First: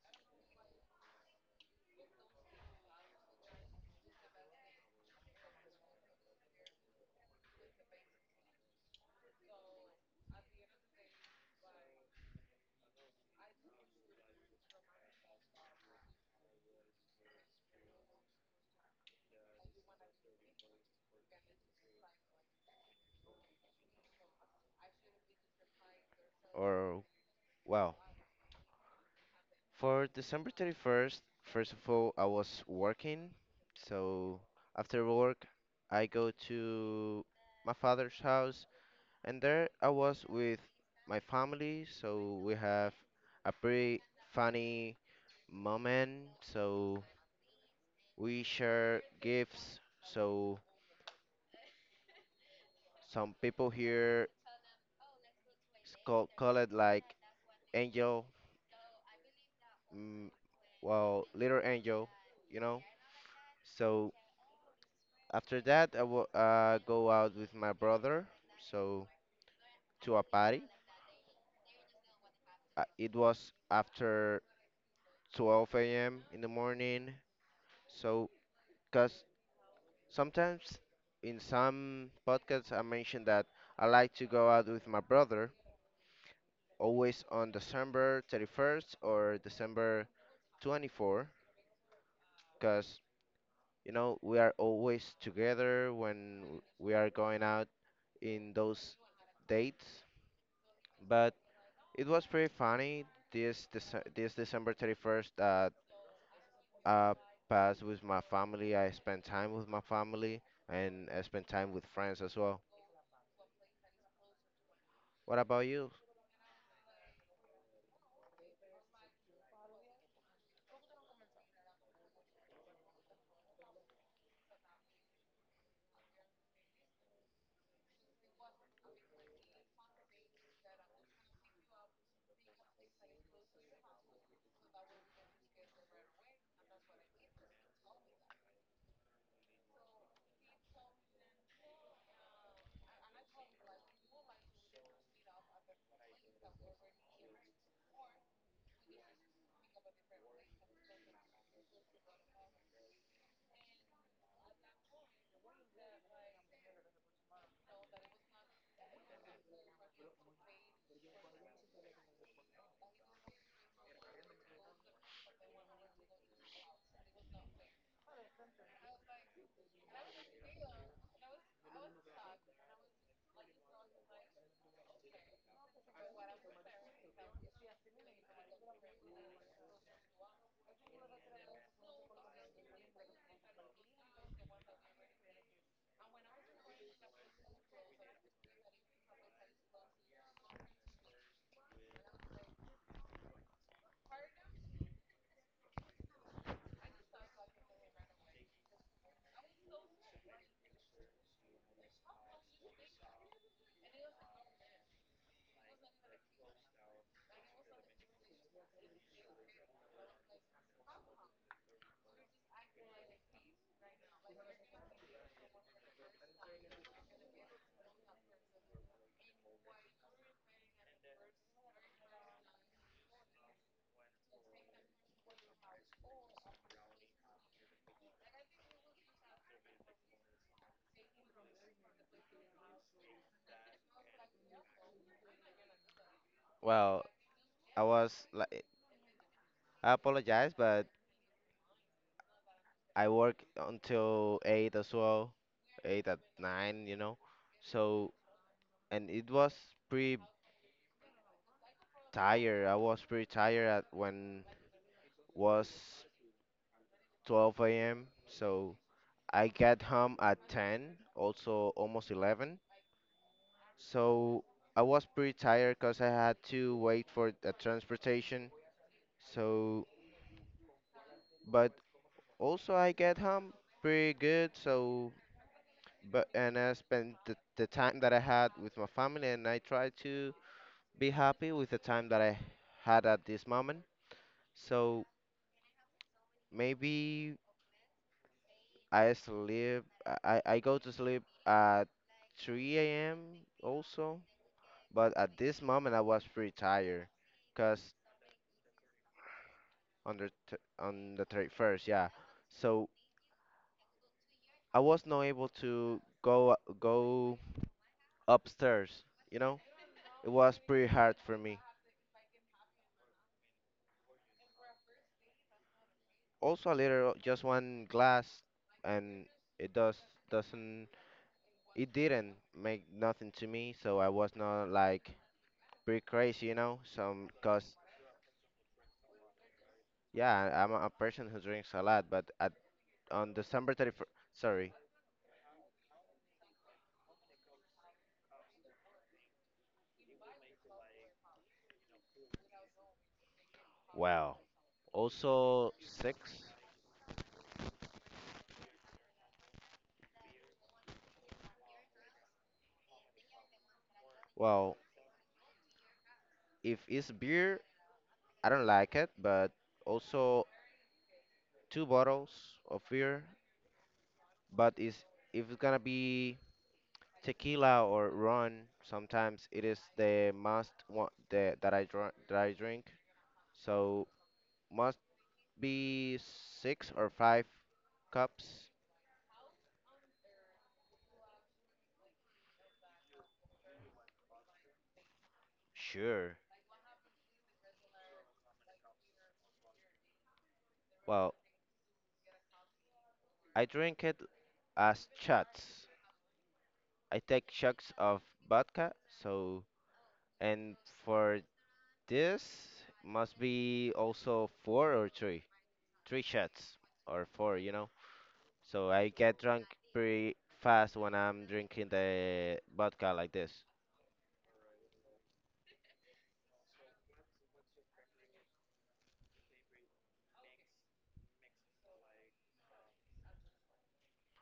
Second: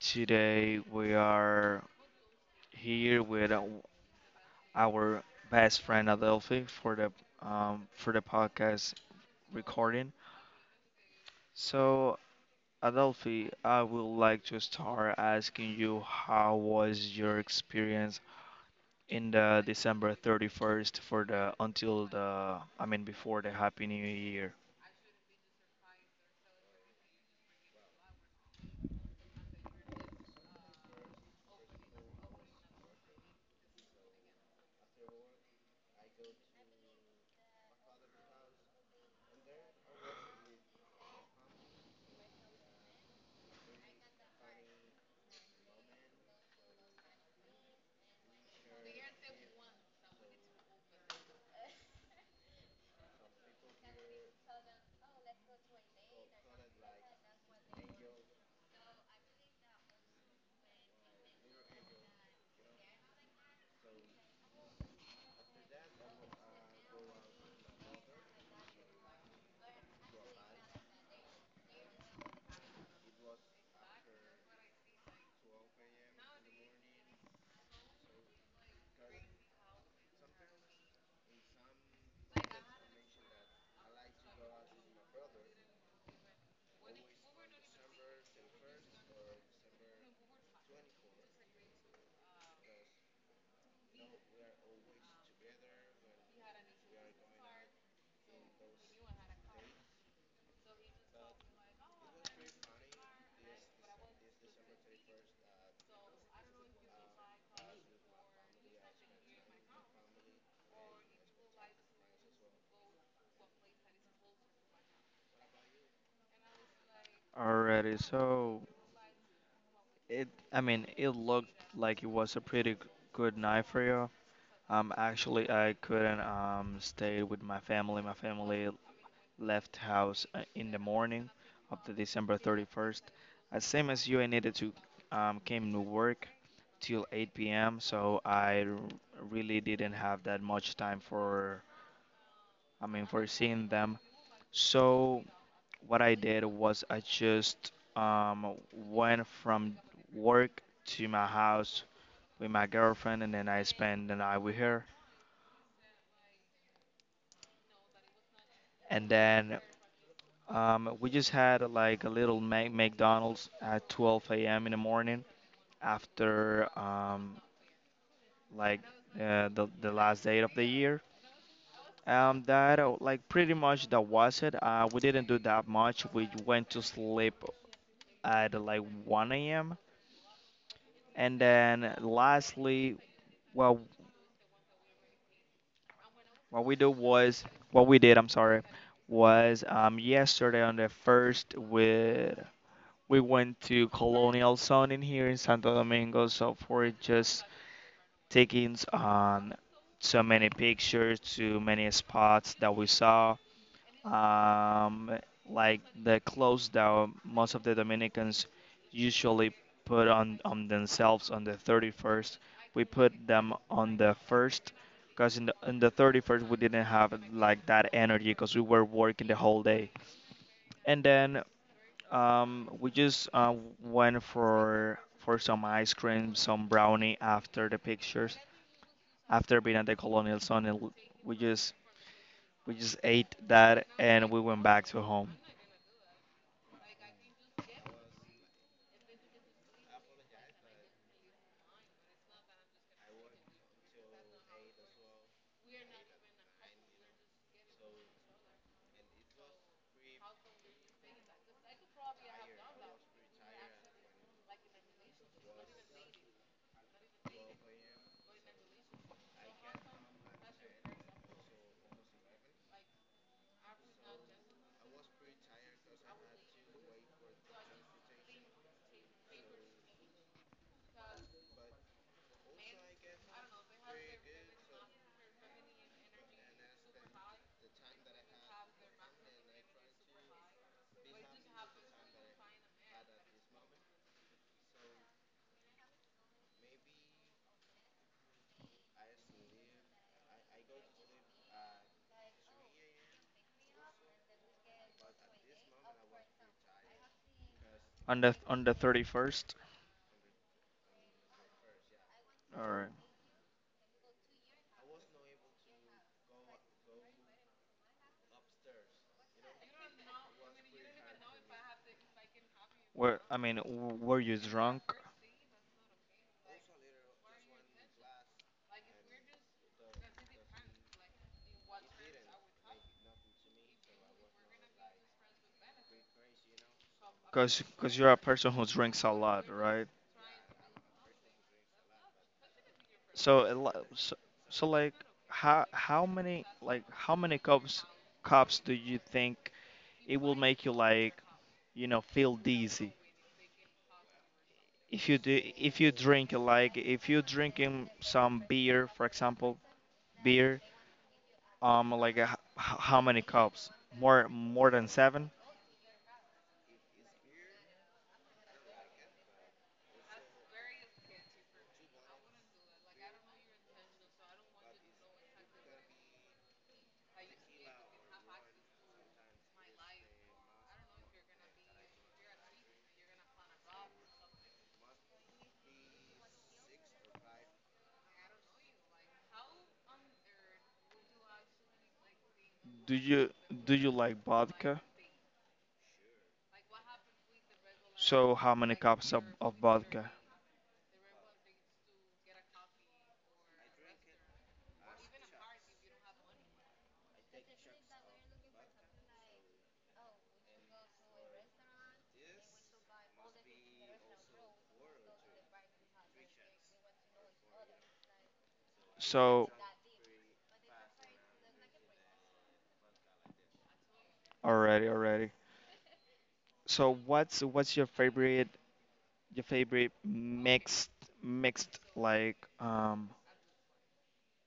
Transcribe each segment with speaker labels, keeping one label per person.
Speaker 1: Today we are here with our best friend Adelphi for the podcast recording. So, Adelphi, I would like to start asking you how was your experience in the December 31st for the until the before the Happy New Year.
Speaker 2: Or Wow. For December 31st, first of all, I was working. So after work, I go to my father's house, and there I was with my family. So we have a pretty funny moment. So we share gifts. So some people here call it like angel mm, well, Little Angel, you know. So after that, I will go out with my brother, so to a party. It was after 12 a.m. in the morning. So, because sometimes in some podcasts I mentioned that I like to go out with my brother always on December 31st or December 24th, because we are always together when we are going out in those dates. But it was pretty funny this December 31st. I passed with my family. I spent time with my family and I spent time with friends as well. What about you?
Speaker 1: Alrighty, so it it looked like it was a pretty good night for you. Actually, I couldn't stay with my family. My family left house in the morning of the December 31st. Same as you, I needed to came to work till 8 p.m. So I really didn't have that much time for for seeing them. So what I did was I just went from work to my house with my girlfriend, and then I spent the night with her. And then We just had like a little McDonald's at 12 a.m. in the morning after like the last day of the year. That like pretty much that was it. We didn't do that much. We went to sleep at like 1 a.m. And then lastly, well, what we do was what we did. I'm sorry, was yesterday on the first. We went to Colonial Zone in here in Santo Domingo, so for just taking on so many pictures, too many spots that we saw. Um, like the clothes that most of the Dominicans usually put on themselves on the 31st, we put them on the 1st. Because in in the 31st, we didn't have like that energy because we were working the whole day. And then We just went for some ice cream, some brownie after the pictures. After being at the Colonial Sun, and we just we just ate that and we went back to home.
Speaker 2: Well, I was like, I apologize, but I work until eight as well, eight at nine. So and it was pretty tired. I was pretty tired at when was 12 a.m. So I got home at 10, also almost 11. So I was pretty tired because I had to wait for the transportation. So, but also I get home pretty good. So, but and I spent the time that I had with my family, and I try to be happy with the time that I had at this moment. So maybe I sleep. I go to sleep at 3 a.m. also, but at this moment I was pretty tired, cause
Speaker 1: On the 31st,
Speaker 2: on the 31st, yeah.
Speaker 1: or
Speaker 2: So I was not able to go upstairs. You know, it was pretty hard for me.
Speaker 1: were were you drunk?
Speaker 2: Also, a little just one glass, and it does doesn't it didn't make nothing to me. So I was not like pretty crazy. Some
Speaker 1: Cause
Speaker 2: cause
Speaker 1: cause you're a person who drinks a lot, right?
Speaker 2: Yeah, I'm a person who drinks a lot, but at on
Speaker 1: So a
Speaker 2: December
Speaker 1: lo-
Speaker 2: 31st,
Speaker 1: so, so
Speaker 2: sorry.
Speaker 1: like how many, like how many cups do you think it will make you like, you know, feel dizzy?
Speaker 2: Wow.
Speaker 1: If you
Speaker 2: Also
Speaker 1: drink,
Speaker 2: six.
Speaker 1: like if you drinking some beer for example, beer, like a, how many cups, more
Speaker 2: Well,
Speaker 1: than seven?
Speaker 2: if it's beer, I don't like it, but also two bottles of beer. But is if it's gonna be tequila or rum, sometimes it is the must one that I drink. So must be six or five cups.
Speaker 1: do you do you like vodka?
Speaker 2: Sure.
Speaker 1: So how many cups of vodka?
Speaker 2: Well, I drink it as shots. I take shots of vodka, so and for this must be also four or three shots or four. So I get
Speaker 1: So
Speaker 2: drunk pretty fast when I'm drinking the vodka like this.
Speaker 1: already, so what's your favorite, your favorite mixed, mixed, like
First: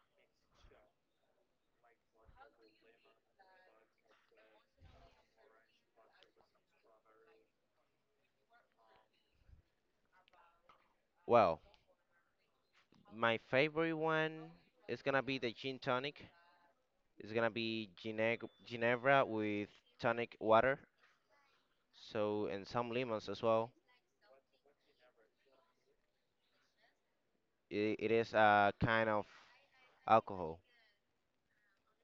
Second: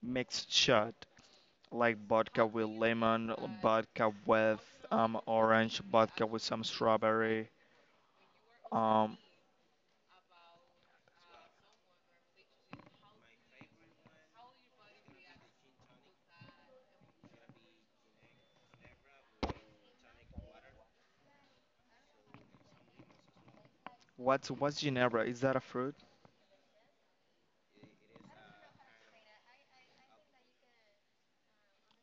Speaker 1: mixed shot, like vodka with lemon, vodka with orange, vodka with some strawberry. Um,
Speaker 2: Well, my favorite one is gonna be the gin tonic. It's gonna be Ginevra with tonic water, so and some lemons as well.
Speaker 1: what's Ginebra? Is that a fruit?
Speaker 2: It is a kind of alcohol.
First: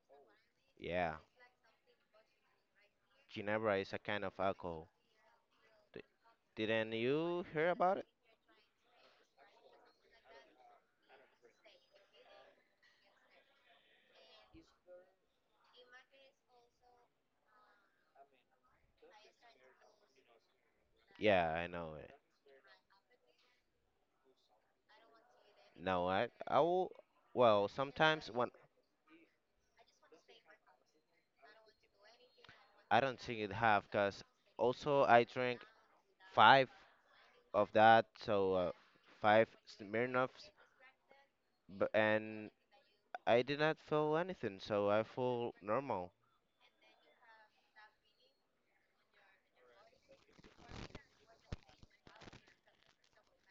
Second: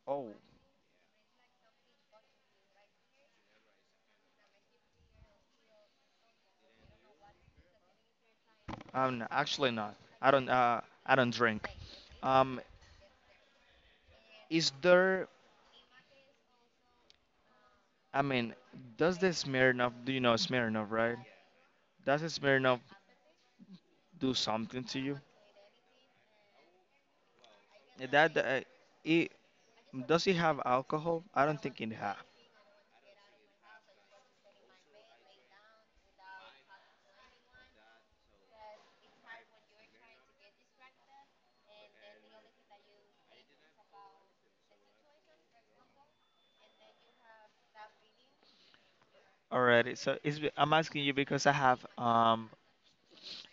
Speaker 1: Oh,
Speaker 2: Yeah. Ginebra is a kind of alcohol. D- Didn't you hear about it?
Speaker 1: actually not. I don't uh I don't drink. Um, is there? I mean, does the Smirnoff? Do you know Smirnoff, right?
Speaker 2: Yeah, I know it.
Speaker 1: Does the Smirnoff do something to you?
Speaker 2: No, I will, well, sometimes
Speaker 1: That
Speaker 2: when
Speaker 1: it does it have alcohol? I don't think it have.
Speaker 2: I don't think it half, cause also I drink five of that, so five Smirnoffs, but and I did not feel anything, so I feel normal.
Speaker 1: Alrighty, so I'm asking you because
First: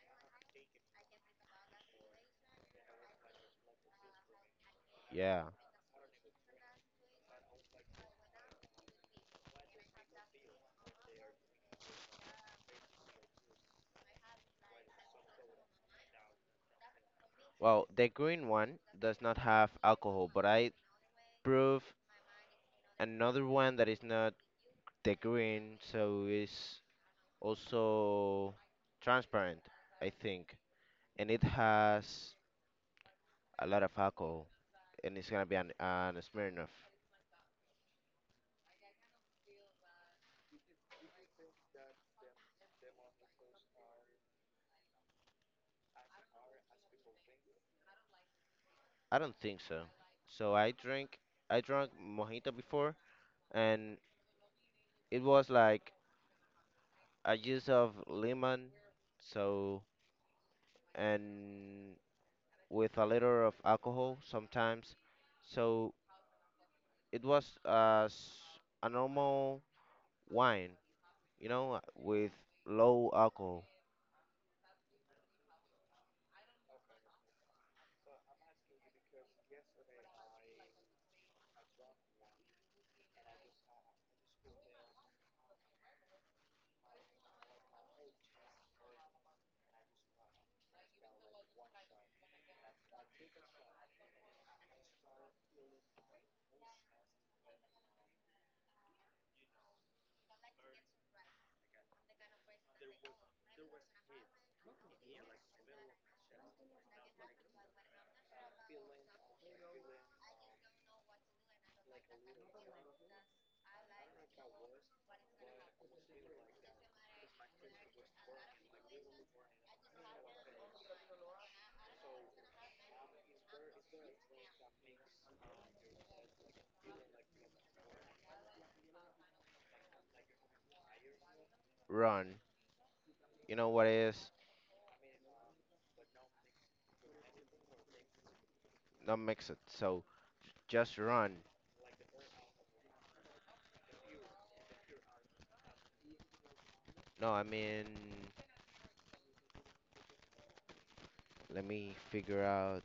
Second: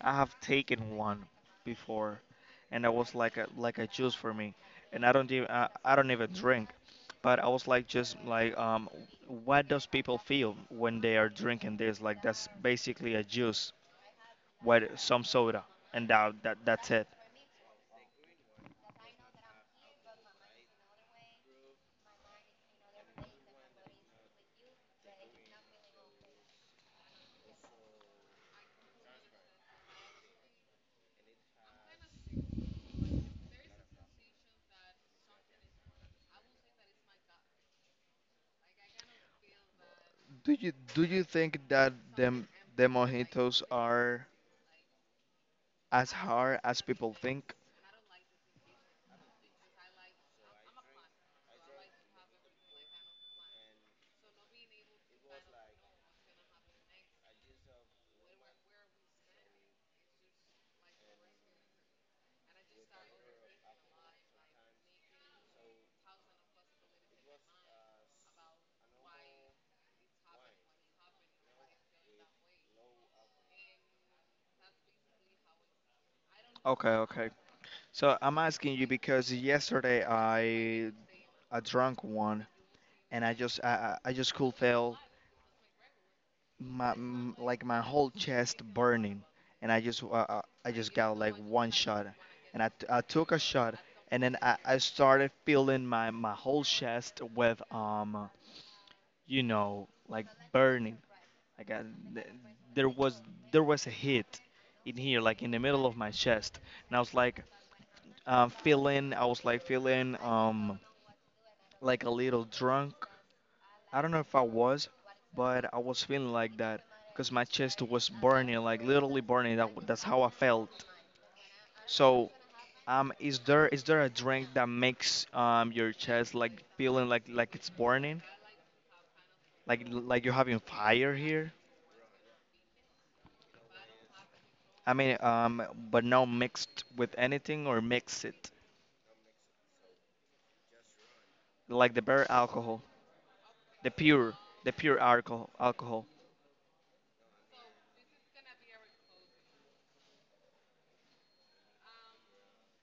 Speaker 1: I have taken one before, and that was like a, like a juice for me, and I don't
Speaker 2: Yeah.
Speaker 1: even I don't even drink. But I was like, just like, what does people feel when they are drinking this? Like, that's basically a juice with some soda, and that's it.
Speaker 2: Well, the green one does not have alcohol, but I prove another one that is not the green, so it's also transparent, I think, and it has a lot of alcohol, and it's gonna be an Smirnoff.
Speaker 1: Do you think that them, the mojitos are as hard as people think?
Speaker 2: I don't think so. So I drank mojito before, and it was like a juice of lemon, so and with a little of alcohol sometimes. So it was a normal wine, with low alcohol,
Speaker 1: Okay, okay. So I'm asking you because yesterday I drank one and I just I just could feel my like my whole chest burning, and I just I just got like one shot, and I took a shot, and then I started feeling my whole chest with you know, like burning, like th- there was there was a hit in here, like in the middle of my chest. And I was like, feeling, I was like feeling like a little drunk. I don't know if I was, but I was feeling like that because my chest was burning, like literally burning. That's how I felt. So, is there a drink that makes your chest like feeling like it's burning, like you're having fire here?
Speaker 2: run. You know what is?
Speaker 1: I mean, but not mixed with anything or mix it,
Speaker 2: Not mix it. So just run.
Speaker 1: like the bare alcohol, the pure, the pure alcohol, alcohol.
Speaker 2: No, I mean, let me figure out.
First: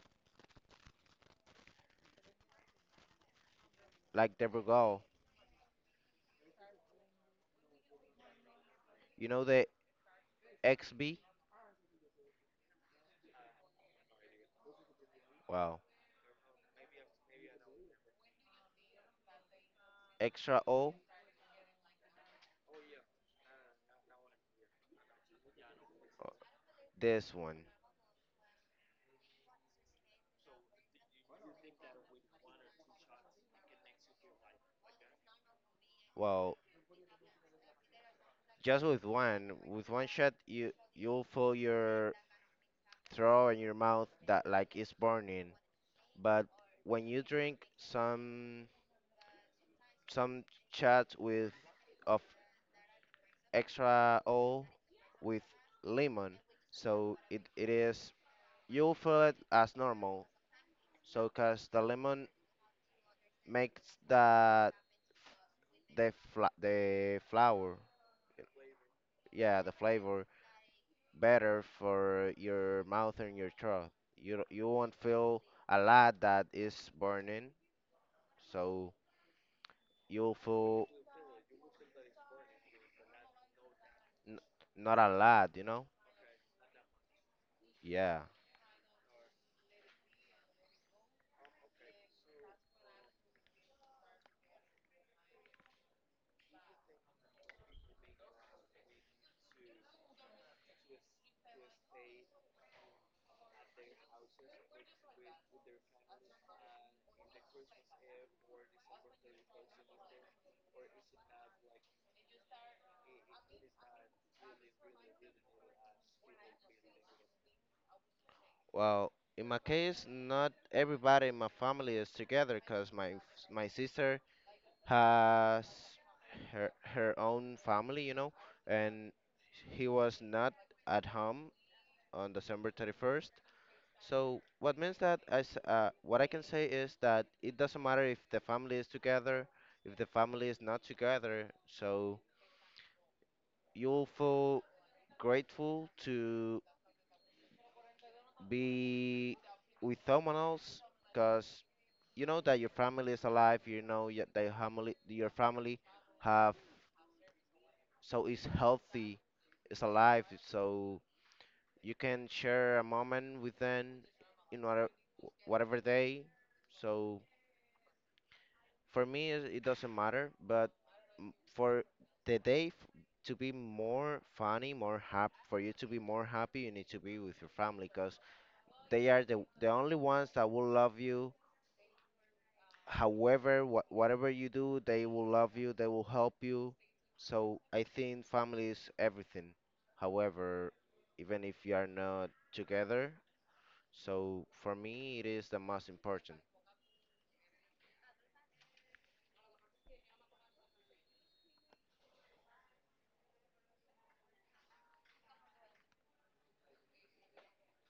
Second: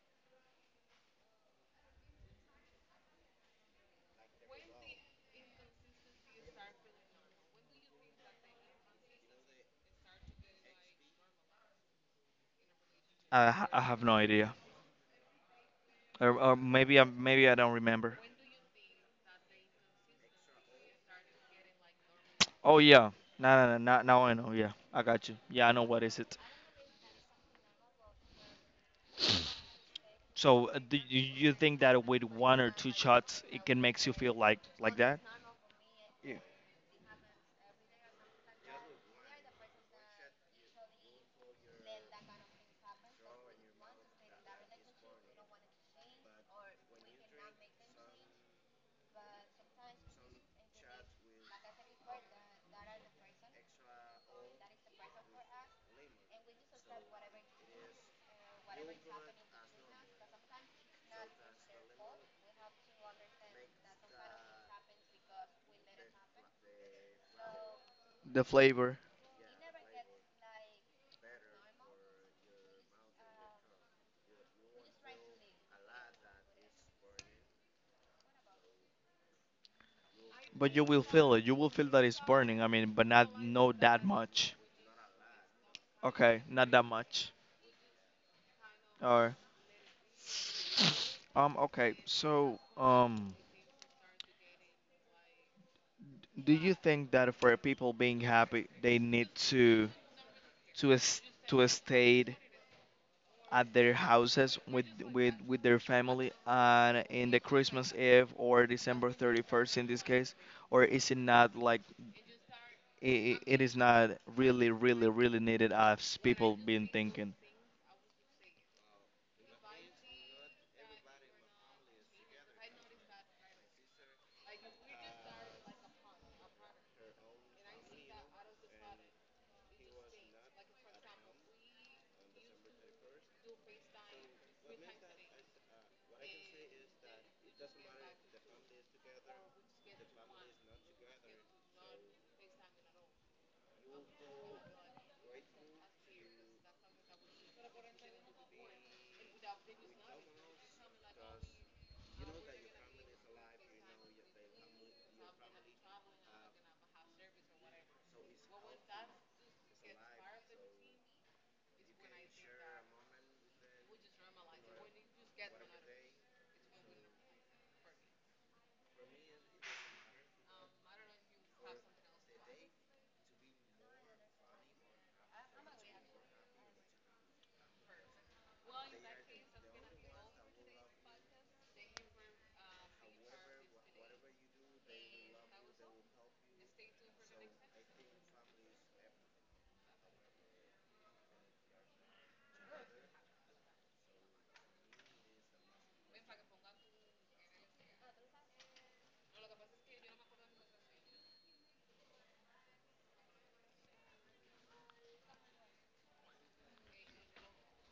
Speaker 2: Like the Brugal. You know the XB?
Speaker 1: I have no idea,
Speaker 2: Well,
Speaker 1: or maybe I don't remember.
Speaker 2: extra O.
Speaker 1: Oh yeah. No, now I know. Yeah, I got you. Yeah, I know what is
Speaker 2: Uh,
Speaker 1: it.
Speaker 2: This one.
Speaker 1: So, do you, you think that with one or two shots, it can makes you feel like that? Yeah.
Speaker 2: Well, just with one shot, you'll feel your throat and your mouth that like is burning. But when you drink some shots with of extra O with lemon, so it is you'll feel it as normal. So, cause the lemon makes the the flour,
Speaker 1: The flavor,
Speaker 2: yeah, the flavor better for your mouth and your throat. You won't feel a lot that is burning, so you'll
Speaker 1: but you
Speaker 2: feel
Speaker 1: will feel it. You will feel that it's burning. I mean, but not no that
Speaker 2: n-
Speaker 1: much.
Speaker 2: not a lot, you know?
Speaker 1: Okay, not that much.
Speaker 2: Yeah.
Speaker 1: Or okay. So, do you think that for people being happy, they need to a state at their houses with with their family and in the Christmas Eve or December 31st in this case, or is it not like it is not really really really needed as people been thinking?
Speaker 2: Well, in my case, not everybody in my family is together, cause my sister has her own family, and he was not at home on December 31st. So what means that as what I can say is that it doesn't matter if the family is together, if the family is not together. So you'll feel grateful to be with someone else, cause you know that your family is alive. You know that your family have so it's healthy, it's alive. So you can share a moment with them in whatever day. So for me, it doesn't matter. But for the day to be more funny, more happy, for you to be more happy, you need to be with your family because they are the only ones that will love you. However, whatever you do, they will love you, they will help you. So I think family is everything. However, even if you are not together, so for me, it is the most important.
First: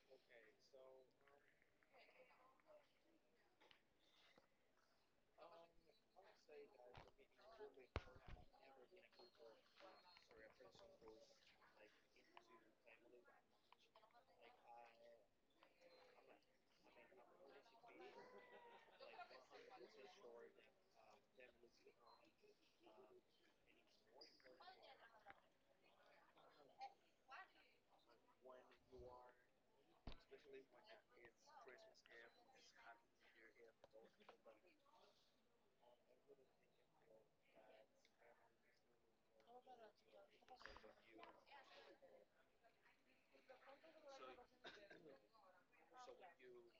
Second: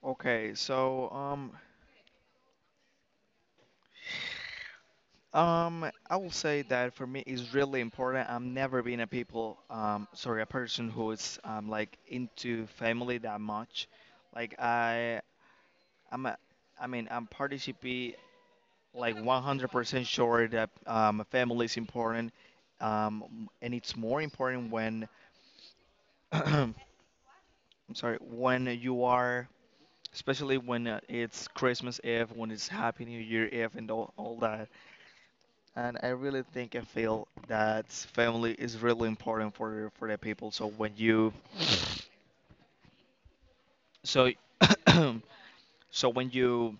Speaker 1: Okay so, I will say that for me it's really important. I'm never been a people, sorry, a person who is like into family that much. Like I I'm a, I mean I'm participate like 100% sure that a family is important, and it's more important when I'm sorry, when you are, especially when it's Christmas Eve, when it's Happy New Year Eve and all that. And I really think, I feel that family is really important for the people. So when you, so so when you,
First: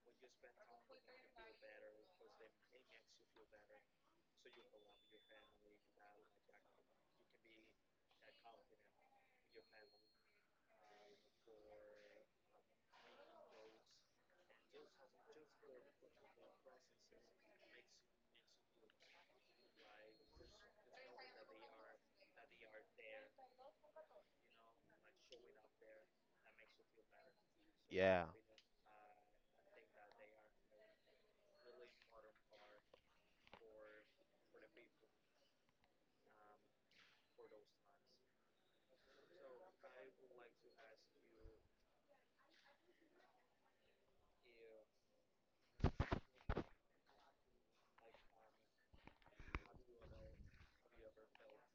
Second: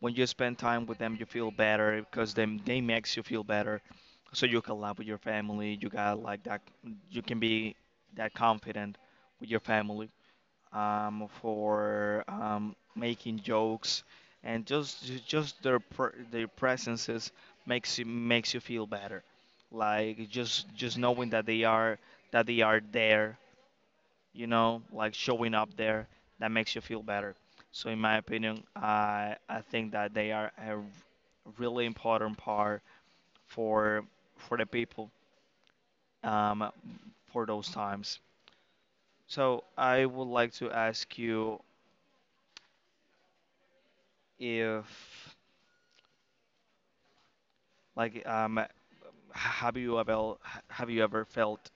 Speaker 1: when you spend time with them, you feel better because them, they makes you feel better. So you can laugh with your family. You got like that. You can be that confident with your family. For making jokes, and just just their their presences makes you, makes you feel better. Like just knowing that they are, that they are there, you know, like showing up there, that makes you feel better. So in my
Speaker 2: Yeah.
Speaker 1: opinion, I think that they are a really important part for the people, um, for those times. So I would like to ask you if, like um h- have you ever, have you ever felt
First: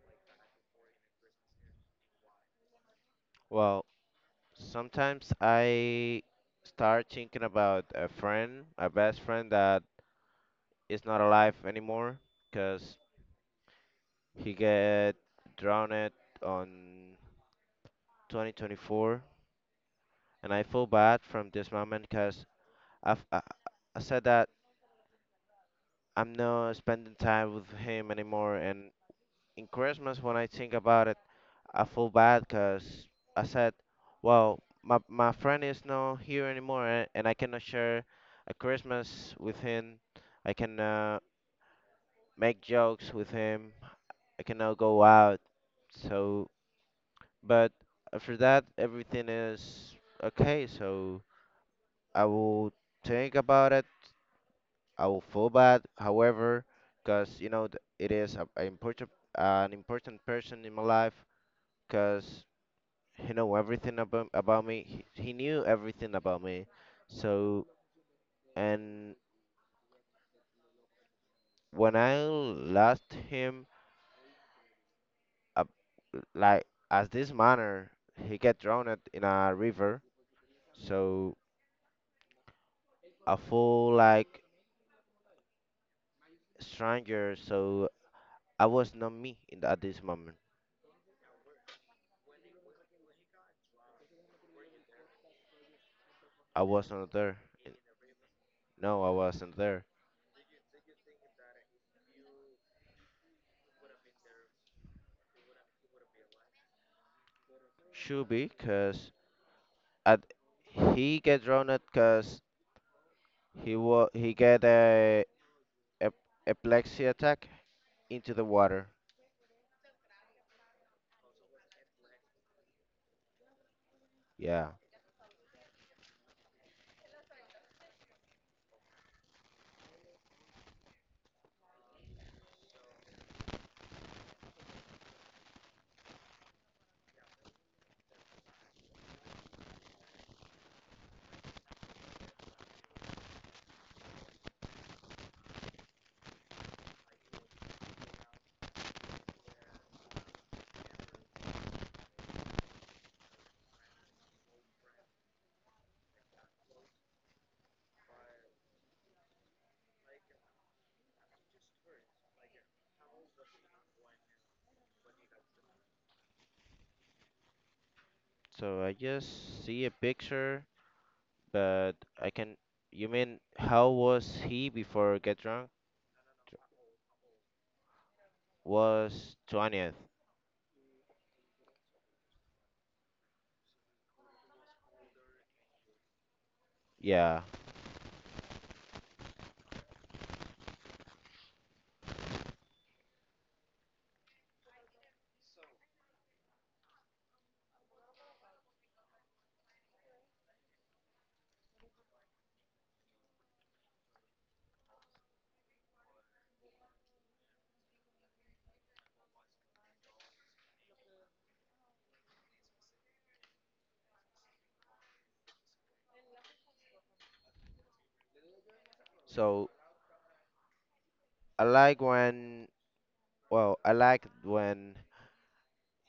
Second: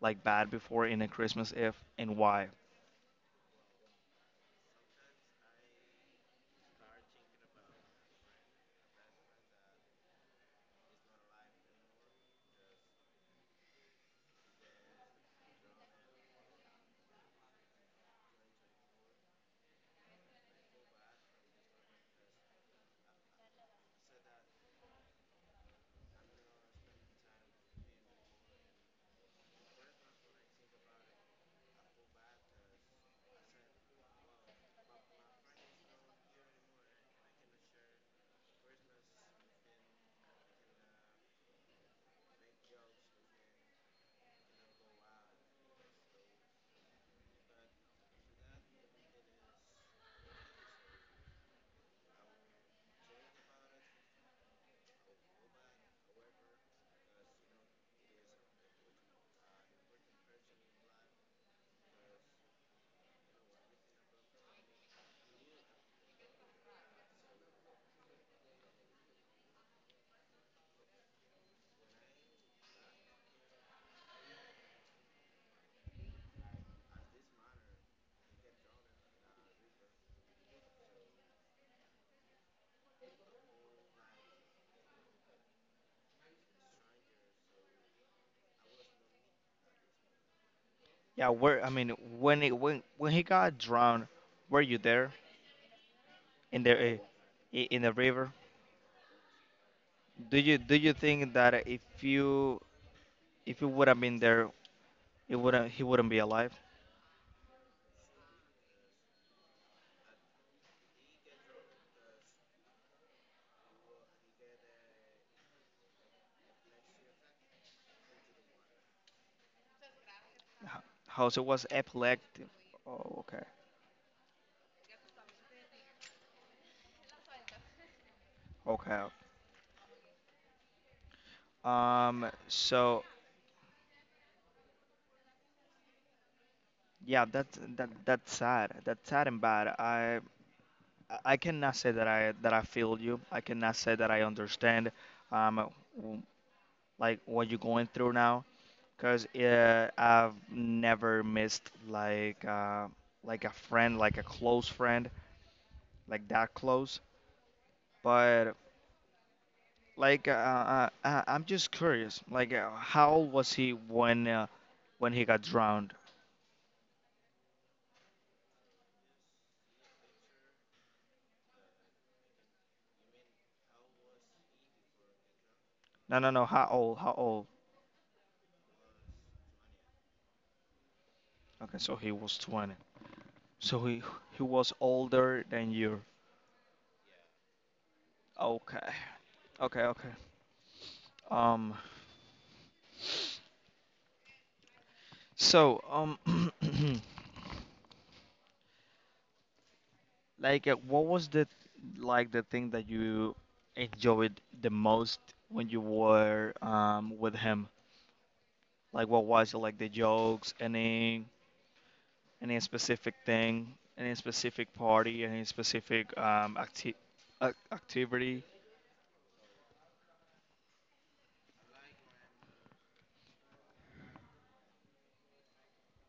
Speaker 1: like bad before in a Christmas Eve, and why?
Speaker 2: Well, sometimes I start thinking about a friend, a best friend that is not alive anymore because he get drowned on 2024, and I feel bad from this moment because. I've, I, I said that I'm not spending time with him anymore. And in Christmas, when I think about it, I feel bad because I said, well, my friend is not here anymore and I cannot share a Christmas with him. I cannot make jokes with him. I cannot go out. So, but after that, everything is okay. So I will think about it. I will feel bad, however, because you know it is a important an important person in my life, because he know everything about me. He knew everything about me. So and when I lost him, uh, like as this manner, he get drowned in a river. So I feel like stranger. So I was not me at this moment.
Speaker 1: Yeah, where I mean, when it, when he got drowned, were you there in
Speaker 2: I
Speaker 1: the
Speaker 2: was not there.
Speaker 1: in the river?
Speaker 2: No, I wasn't there
Speaker 1: Do you think that if you, if you would have been there, it wouldn't, he wouldn't be alive?
Speaker 2: should be 'cause and he get drowned because he get a ep- epilepsy attack into the water.
Speaker 1: H- How? So it was epileptic. Oh, okay.
Speaker 2: Yeah.
Speaker 1: Okay. So yeah, that's that's sad. That's sad and bad. I cannot say that I feel you. I cannot say that I understand. Um, w- like what you're going through now, because I've never missed like a friend, like a close friend, like that close. But like, I'm just curious. Like, how old was he when he got drowned?
Speaker 2: So I just see a picture, but I can. You mean how was he before get drunk?
Speaker 1: No, no, no. How old? How old?
Speaker 2: Was 20th.
Speaker 1: Okay, so he was 20. So he was older than you.
Speaker 2: Yeah.
Speaker 1: Okay. Okay. Okay. Um. So. like, what was the like the thing that you enjoyed the most when you were with him? Like, what was it? Like the jokes, any specific thing, any specific party, any specific activity.
Speaker 2: So I like when. Well, I like when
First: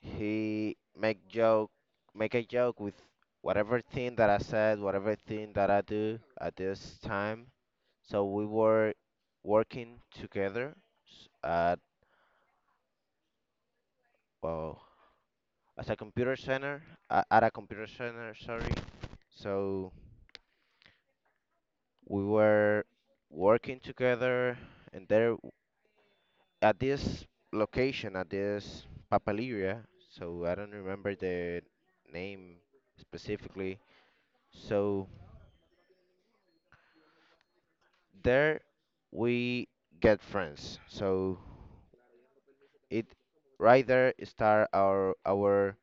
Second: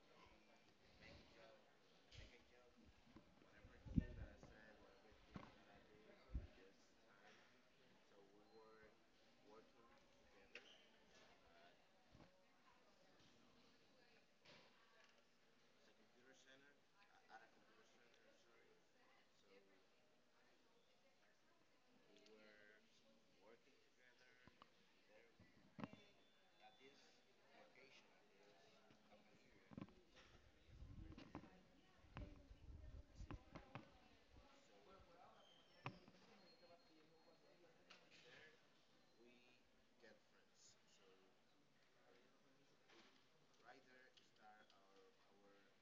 Speaker 2: he make a joke with whatever thing that I said, whatever thing that I do at this time. So we were working together s- at well, as a computer center at a computer center, sorry. So we were working together and at this location at this papaleria. So I don't remember the name specifically. So there we get friends. So it right there start our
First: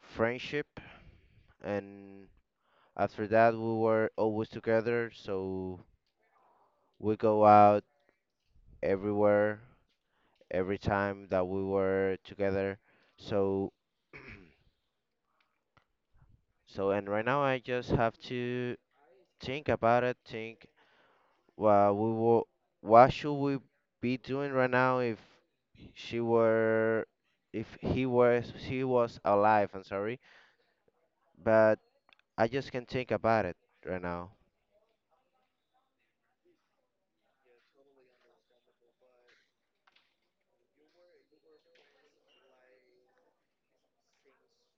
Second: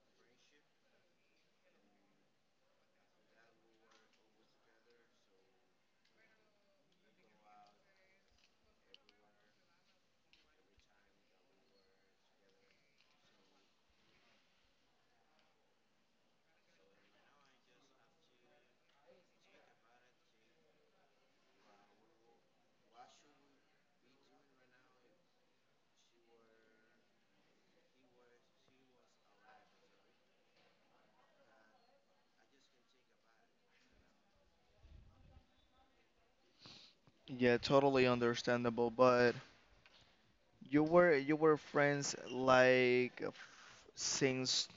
Speaker 2: friendship, and after that we were always together, so we go out everywhere every time that we were together. So so and right now I just have to think about it. Think, well, we will, what should we be doing right now if she were if he was, she was alive, I'm sorry, but I just can't think about it right now.
Speaker 1: Yeah, totally understandable. But you were, you were friends like since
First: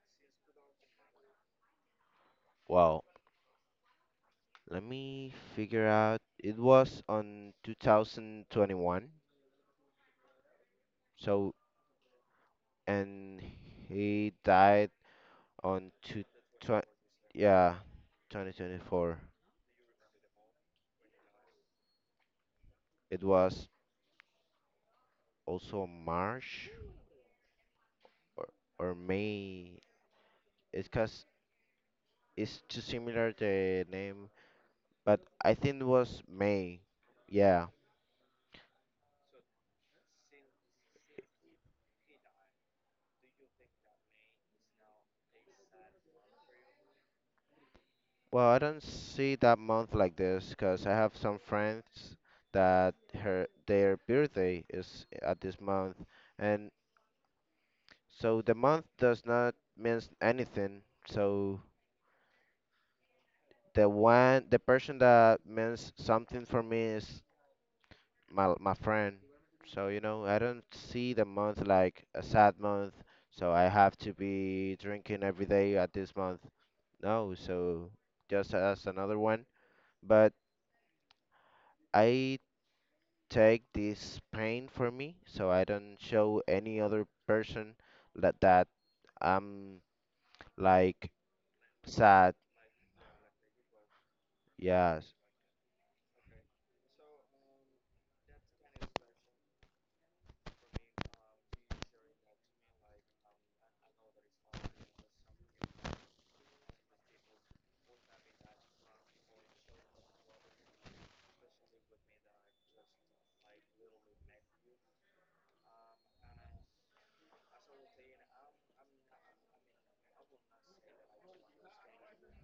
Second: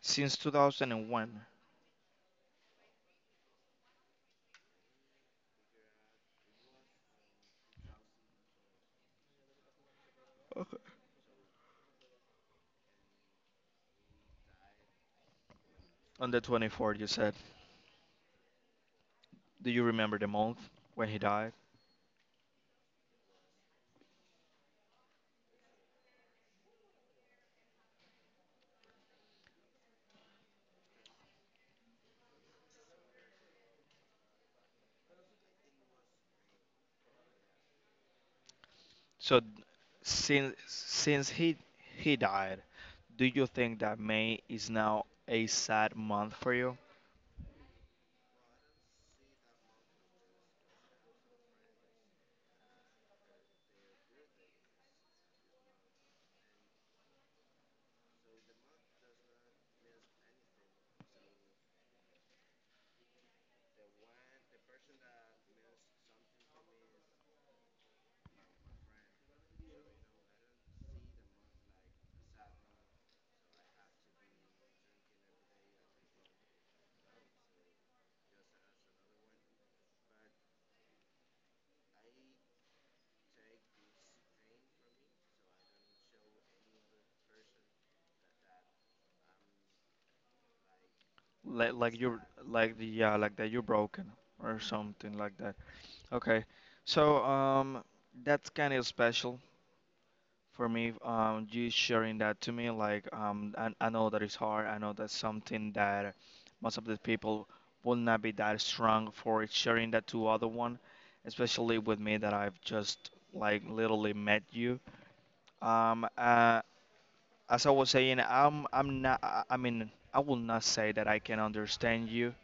Speaker 1: since 2001?
Speaker 2: Wow. Let me figure out. It was on 2021.
Speaker 1: Okay.
Speaker 2: So and he died on two
Speaker 1: On the
Speaker 2: twen-
Speaker 1: 24th. You said.
Speaker 2: yeah, 2024.
Speaker 1: Do you remember the month when he died?
Speaker 2: It was also March or, or May. It's cause it's too similar the name, but I think it was May. Yeah.
Speaker 1: So since he died, do you think that May is now a sad month for you?
Speaker 2: Well, I don't see that month like this because I have some friends that her their birthday is at this month, and so the month does not means anything. So the person that means something for me is my friend. So you know I don't see the month like a sad month. So I have to be drinking every day at this month. No, so just as another one, but. I take this pain for me so I don't show any other person that I'm like
Speaker 1: Like you
Speaker 2: sad.
Speaker 1: like the, yeah, like that you're broken or
Speaker 2: Yes.
Speaker 1: something like that. Okay, so that's kind of special for me, you sharing that to me. Like, I know that it's hard. I know that's something that most of the people will not be that strong for sharing that to other one, especially with me that I've just like literally met you. um uh as I was saying, I'm not, I mean, I will not say that I can understand you.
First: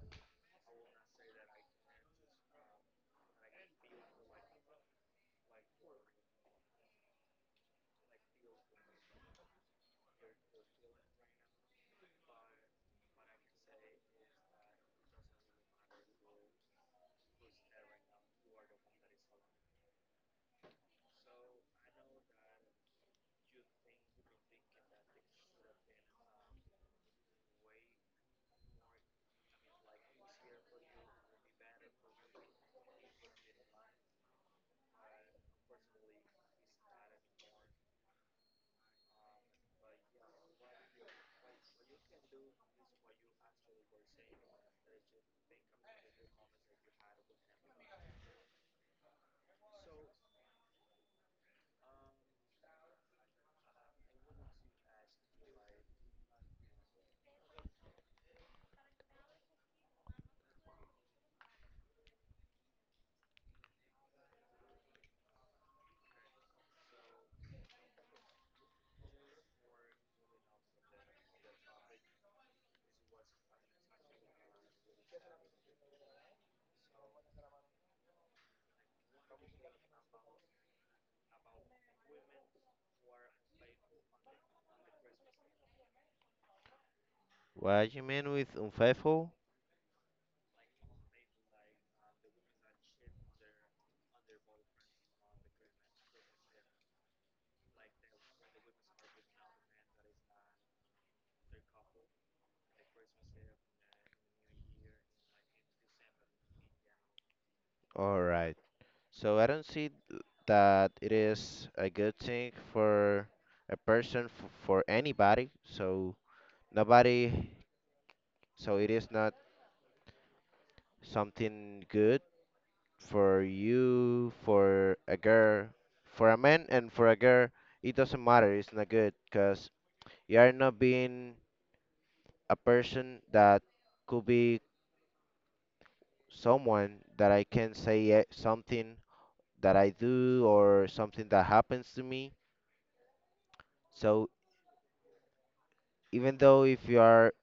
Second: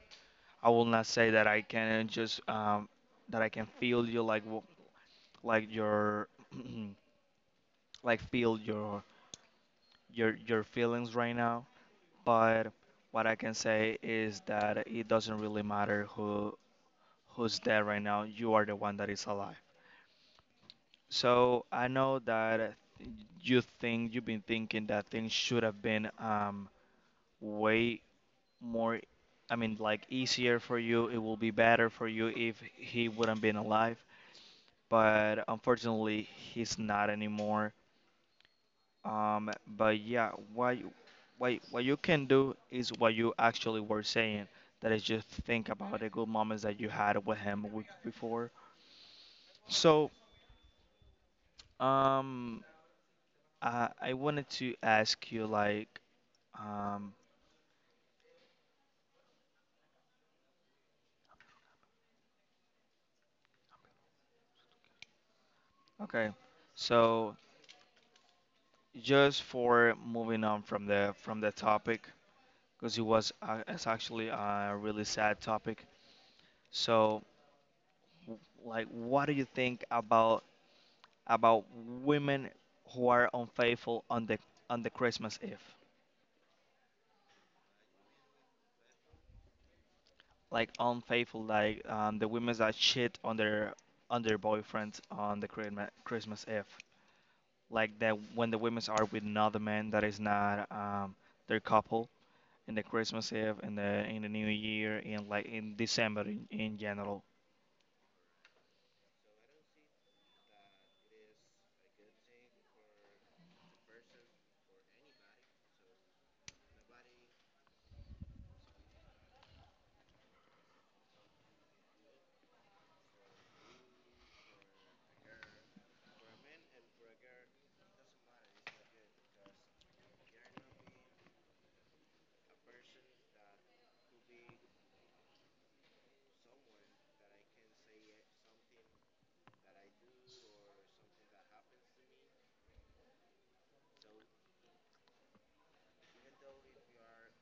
Speaker 1: I will not say that I can just that I can feel you like like your like feel your, your feelings right now. But what I can say is that it doesn't really matter who, who's dead right now. You are the one that is alive. So I know that you've been thinking that things should have been, way more. I mean, like easier for you. It will be better for you if he wouldn't been alive, but unfortunately he's not anymore. Um, but yeah, what you can do is what you actually were saying. That is just think about the good moments that you had with him before. So um, I I wanted to ask you, like um, okay, so just for moving on from the topic, because it was it's actually a really sad topic. So w- like what do you think about women who are unfaithful on the Christmas Eve?
Speaker 2: What you mean with unfaithful?
Speaker 1: Like unfaithful, like the women that cheat on their boyfriends on the Christmas Eve, like that, when the women are with another man that is not their couple in the Christmas Eve and the in the New Year, in like in December, in general.
Speaker 2: All right. So I don't see that it is a good thing for a person for anybody. So nobody. So it is not something good for you, for a girl, for a man and for a girl, it doesn't matter. It's not good because you are not being a person that could be someone that I can say something that I do or something that happens to me. So even though if you are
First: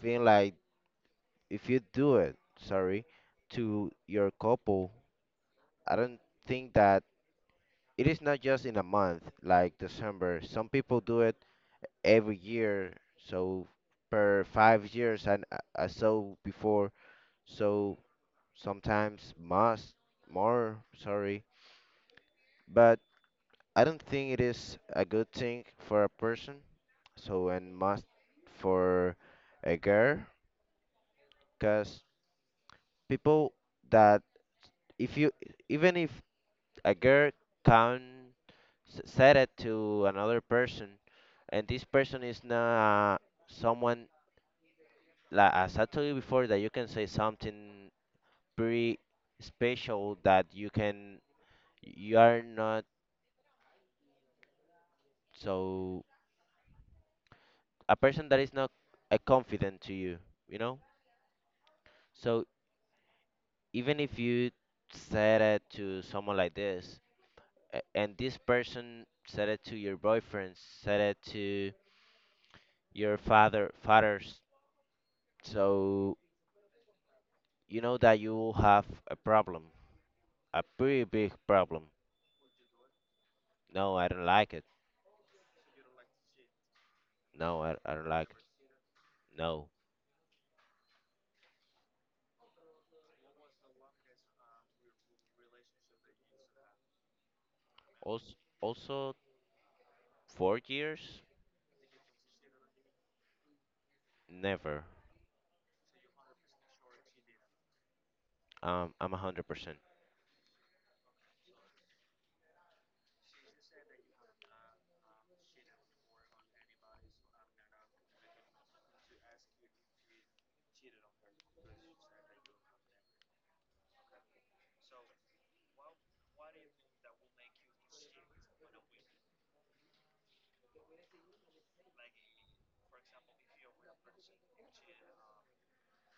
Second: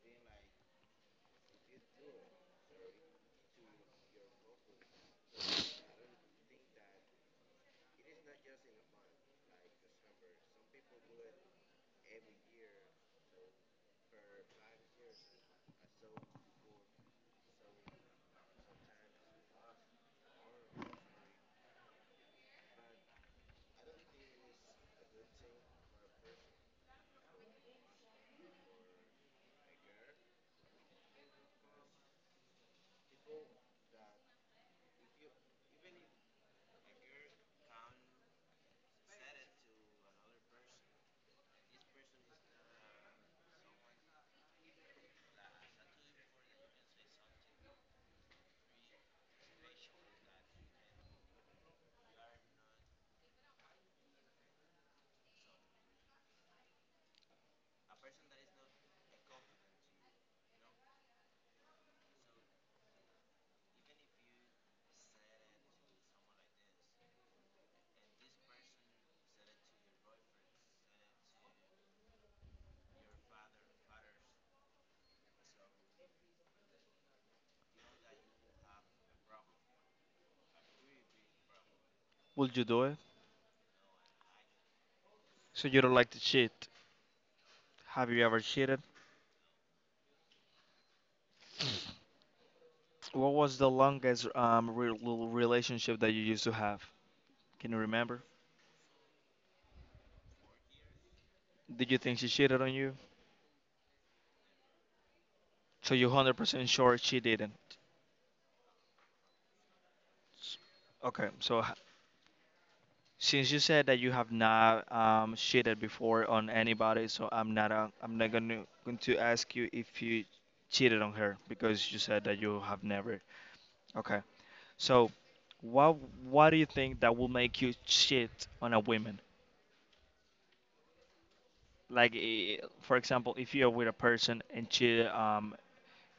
Speaker 2: feeling like, if you do it, sorry, to your couple, I don't think that it is not just in a month like December. Some people do it every year. So per 5 years, I saw before. So sometimes must more. Sorry, but I don't think it is a good thing for a person. So and must for a girl, because people that if you even if a girl can said it to another person, and this person is not someone like as I told you before, that you can say something pretty special that you are not so a person that is not confident to you, you know. So even if you said it to someone like this, and this person said it to your boyfriend, said it to your fathers, so you know that you will have a problem, a pretty big problem.
Speaker 1: Would you do it?
Speaker 2: No, I don't like it.
Speaker 1: So you don't like to cheat.
Speaker 2: No, I don't
Speaker 1: Have you
Speaker 2: like it.
Speaker 1: ever cheated?
Speaker 2: No.
Speaker 1: What was the longest little relationship that you used to have? Can you remember?
Speaker 2: Also, also 4 years?
Speaker 1: Did you think she cheated on you?
Speaker 2: Never.
Speaker 1: So you're 100% sure she didn't.
Speaker 2: I'm 100%.
Speaker 1: Okay, so h- since you said that you have not cheated before on anybody, so I'm not gonna going to ask you if you cheated on her, because you said that you have never. Okay, so what what do you think that will make you cheat on a woman? Like, for example, if you're with a person and she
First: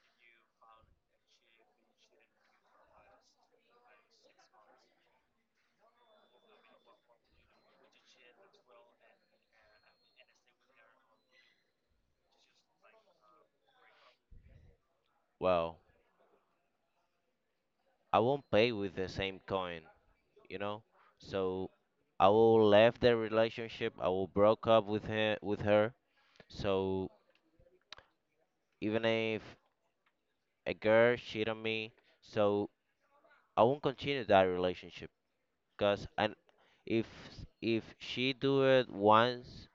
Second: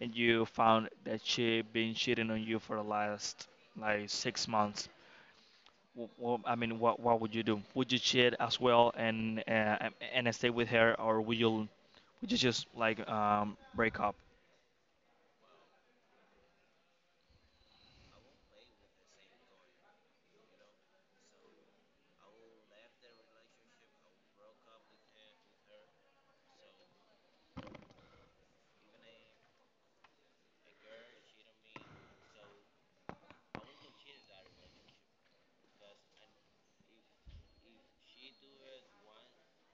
Speaker 1: and you found that she been cheating on you for the last like 6 months, well, I mean, what would you do? Would you cheat as well and stay with her, or would you, would you just like break up?
Speaker 2: Well, I won't pay with the same coin, you know. So I will left the relationship. I will broke up with her. With her. So even if a girl cheat on me, so I won't continue that relationship. Cause and if if she do it once,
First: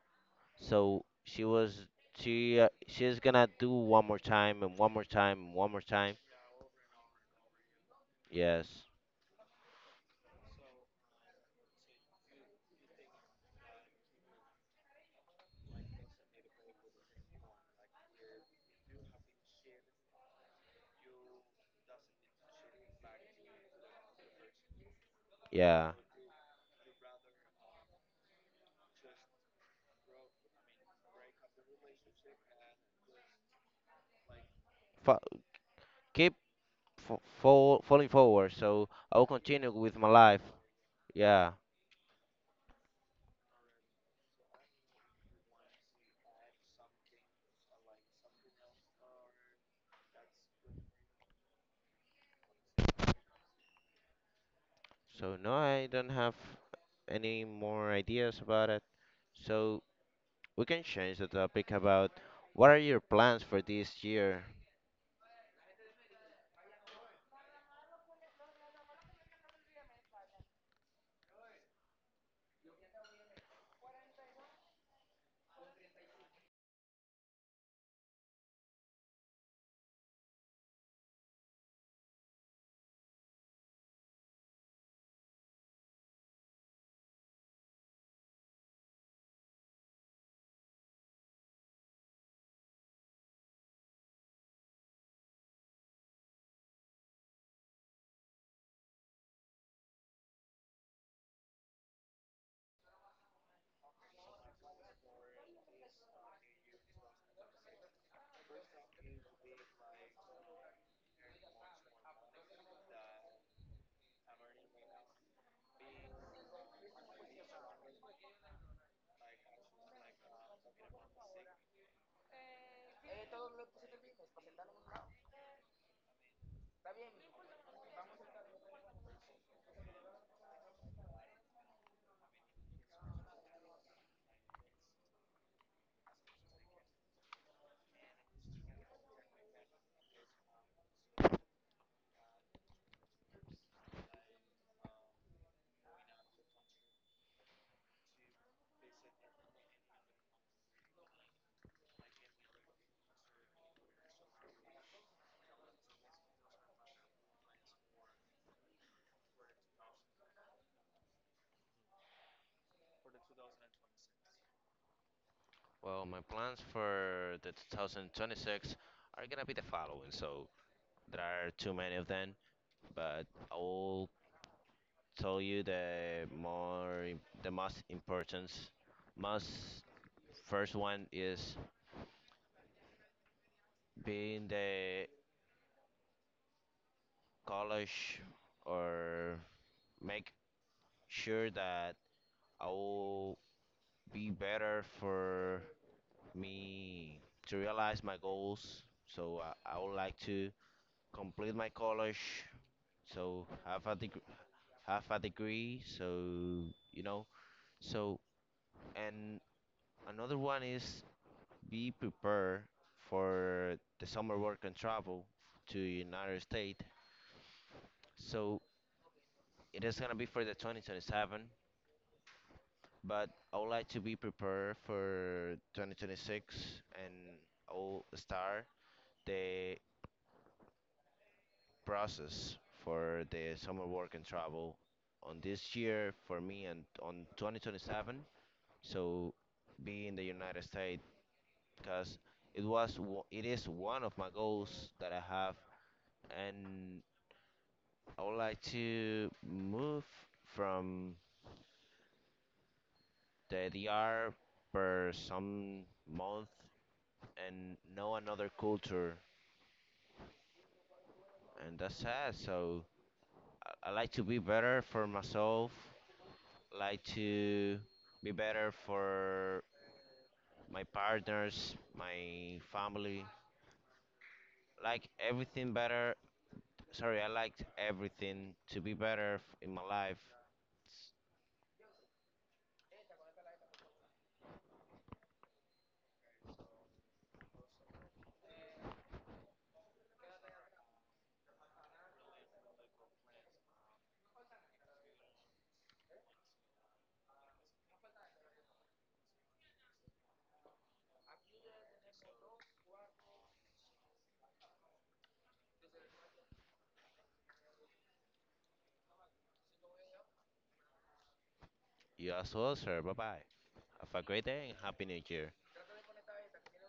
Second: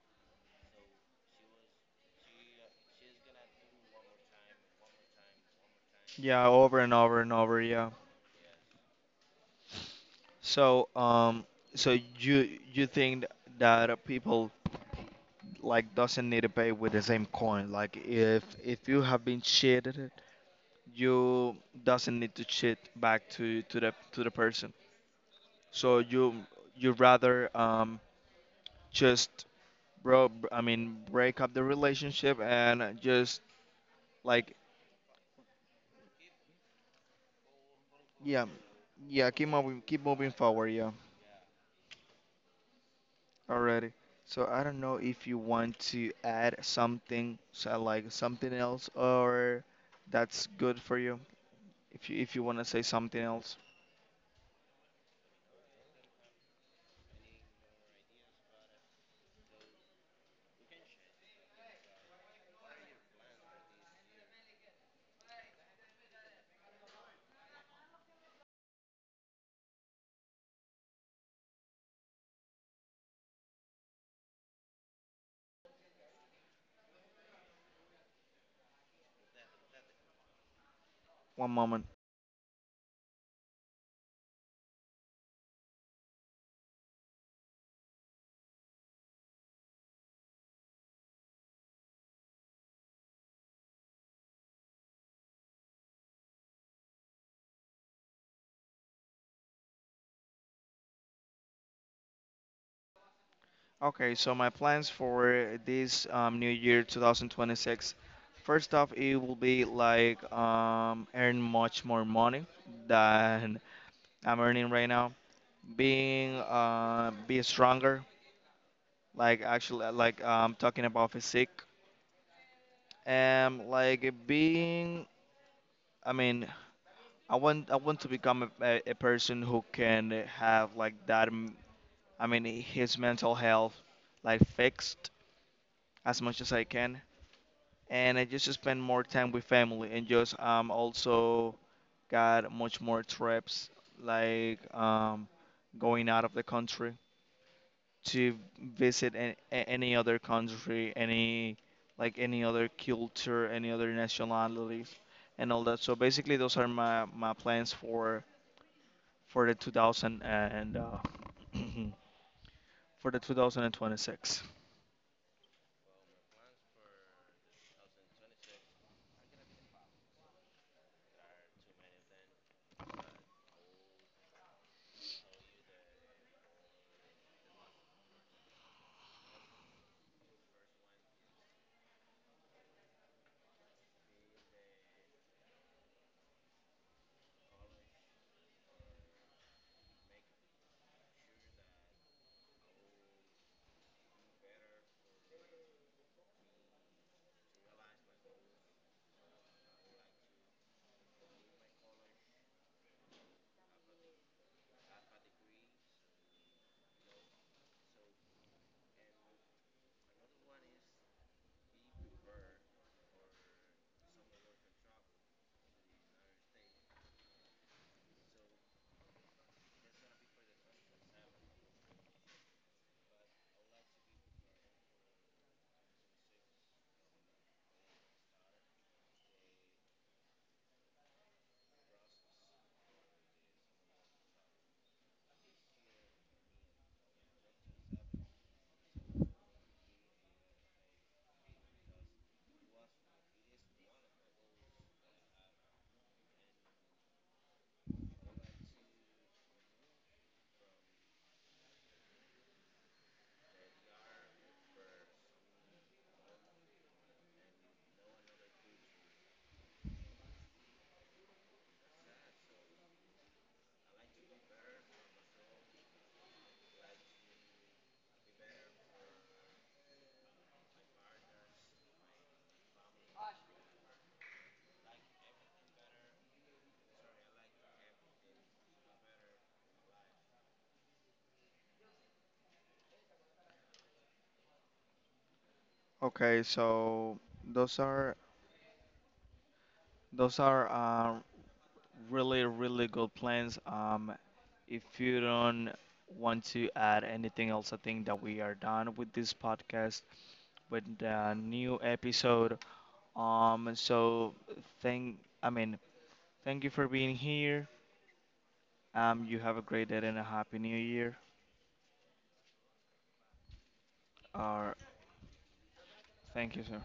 Speaker 2: so she was she she's gonna do one more time and one more time and one more time.
Speaker 1: Yeah, over and over and over, yeah.
Speaker 2: Yes.
Speaker 1: So, um, so you you think that people like doesn't need to pay with the same coin? Like, if you have been cheated, you doesn't need to cheat back to the person.
Speaker 2: Yeah.
Speaker 1: So you rather just, I mean, break up the relationship and just like,
Speaker 2: Fo- Keep falling
Speaker 1: yeah,
Speaker 2: forward. So I will
Speaker 1: yeah, keep
Speaker 2: continue
Speaker 1: moving,
Speaker 2: with
Speaker 1: keep
Speaker 2: my
Speaker 1: moving
Speaker 2: life.
Speaker 1: forward, yeah.
Speaker 2: Yeah.
Speaker 1: Already, so I don't know if you want to add something, so like something else, or that's good for you, if you if you want to say something else.
Speaker 2: So no, I don't have any more ideas about it. So we can change the topic about what are your plans for this year?
Speaker 1: One moment. Okay, so my plans for this new year 2026, first off, it will be like earn much more money than I'm earning right now. Being be stronger, like actually talking about physique, and like being, I mean, I want to become a person who can have like that his mental health like fixed as much as I can, and I just spend more time with family and just also got much more trips, like going out of the country to visit any other country, any, like any other culture, any other nationalities, and all that. So basically, those are my plans for the 2000 and for the 2026.
Speaker 2: Well, my plans for the 2026 are gonna be the following. So there are too many of them, but I will tell you the most important, most First one is being the college or make sure that I will be better for me to realize my goals. So I would like to complete my college. So have a have a degree. So you know. So and another one is be prepared for the summer work and travel to United States. So it is gonna be for the 2027, but I would like to be prepared for 2026, and I'll start the process for the summer work and travel on this year for me and on 2027. So be in the United States because it is one of my goals that I have, and I would like to move from the DR for some month and know another culture, and that's sad. So I like to be better for myself. Like to be better for my partners, my family. Like everything better. Sorry, I liked everything to be better in my life.
Speaker 1: Okay, so those are, those are really really good plans. If you don't want to add anything else, I think that we are done with this podcast, with the new episode. Um, so thank, I mean, Thank you for being here. You have a great day and a happy new year.
Speaker 2: You as well, sir. Bye bye. Have a great day
Speaker 1: Uh,
Speaker 2: and happy new year.
Speaker 1: Thank you, sir.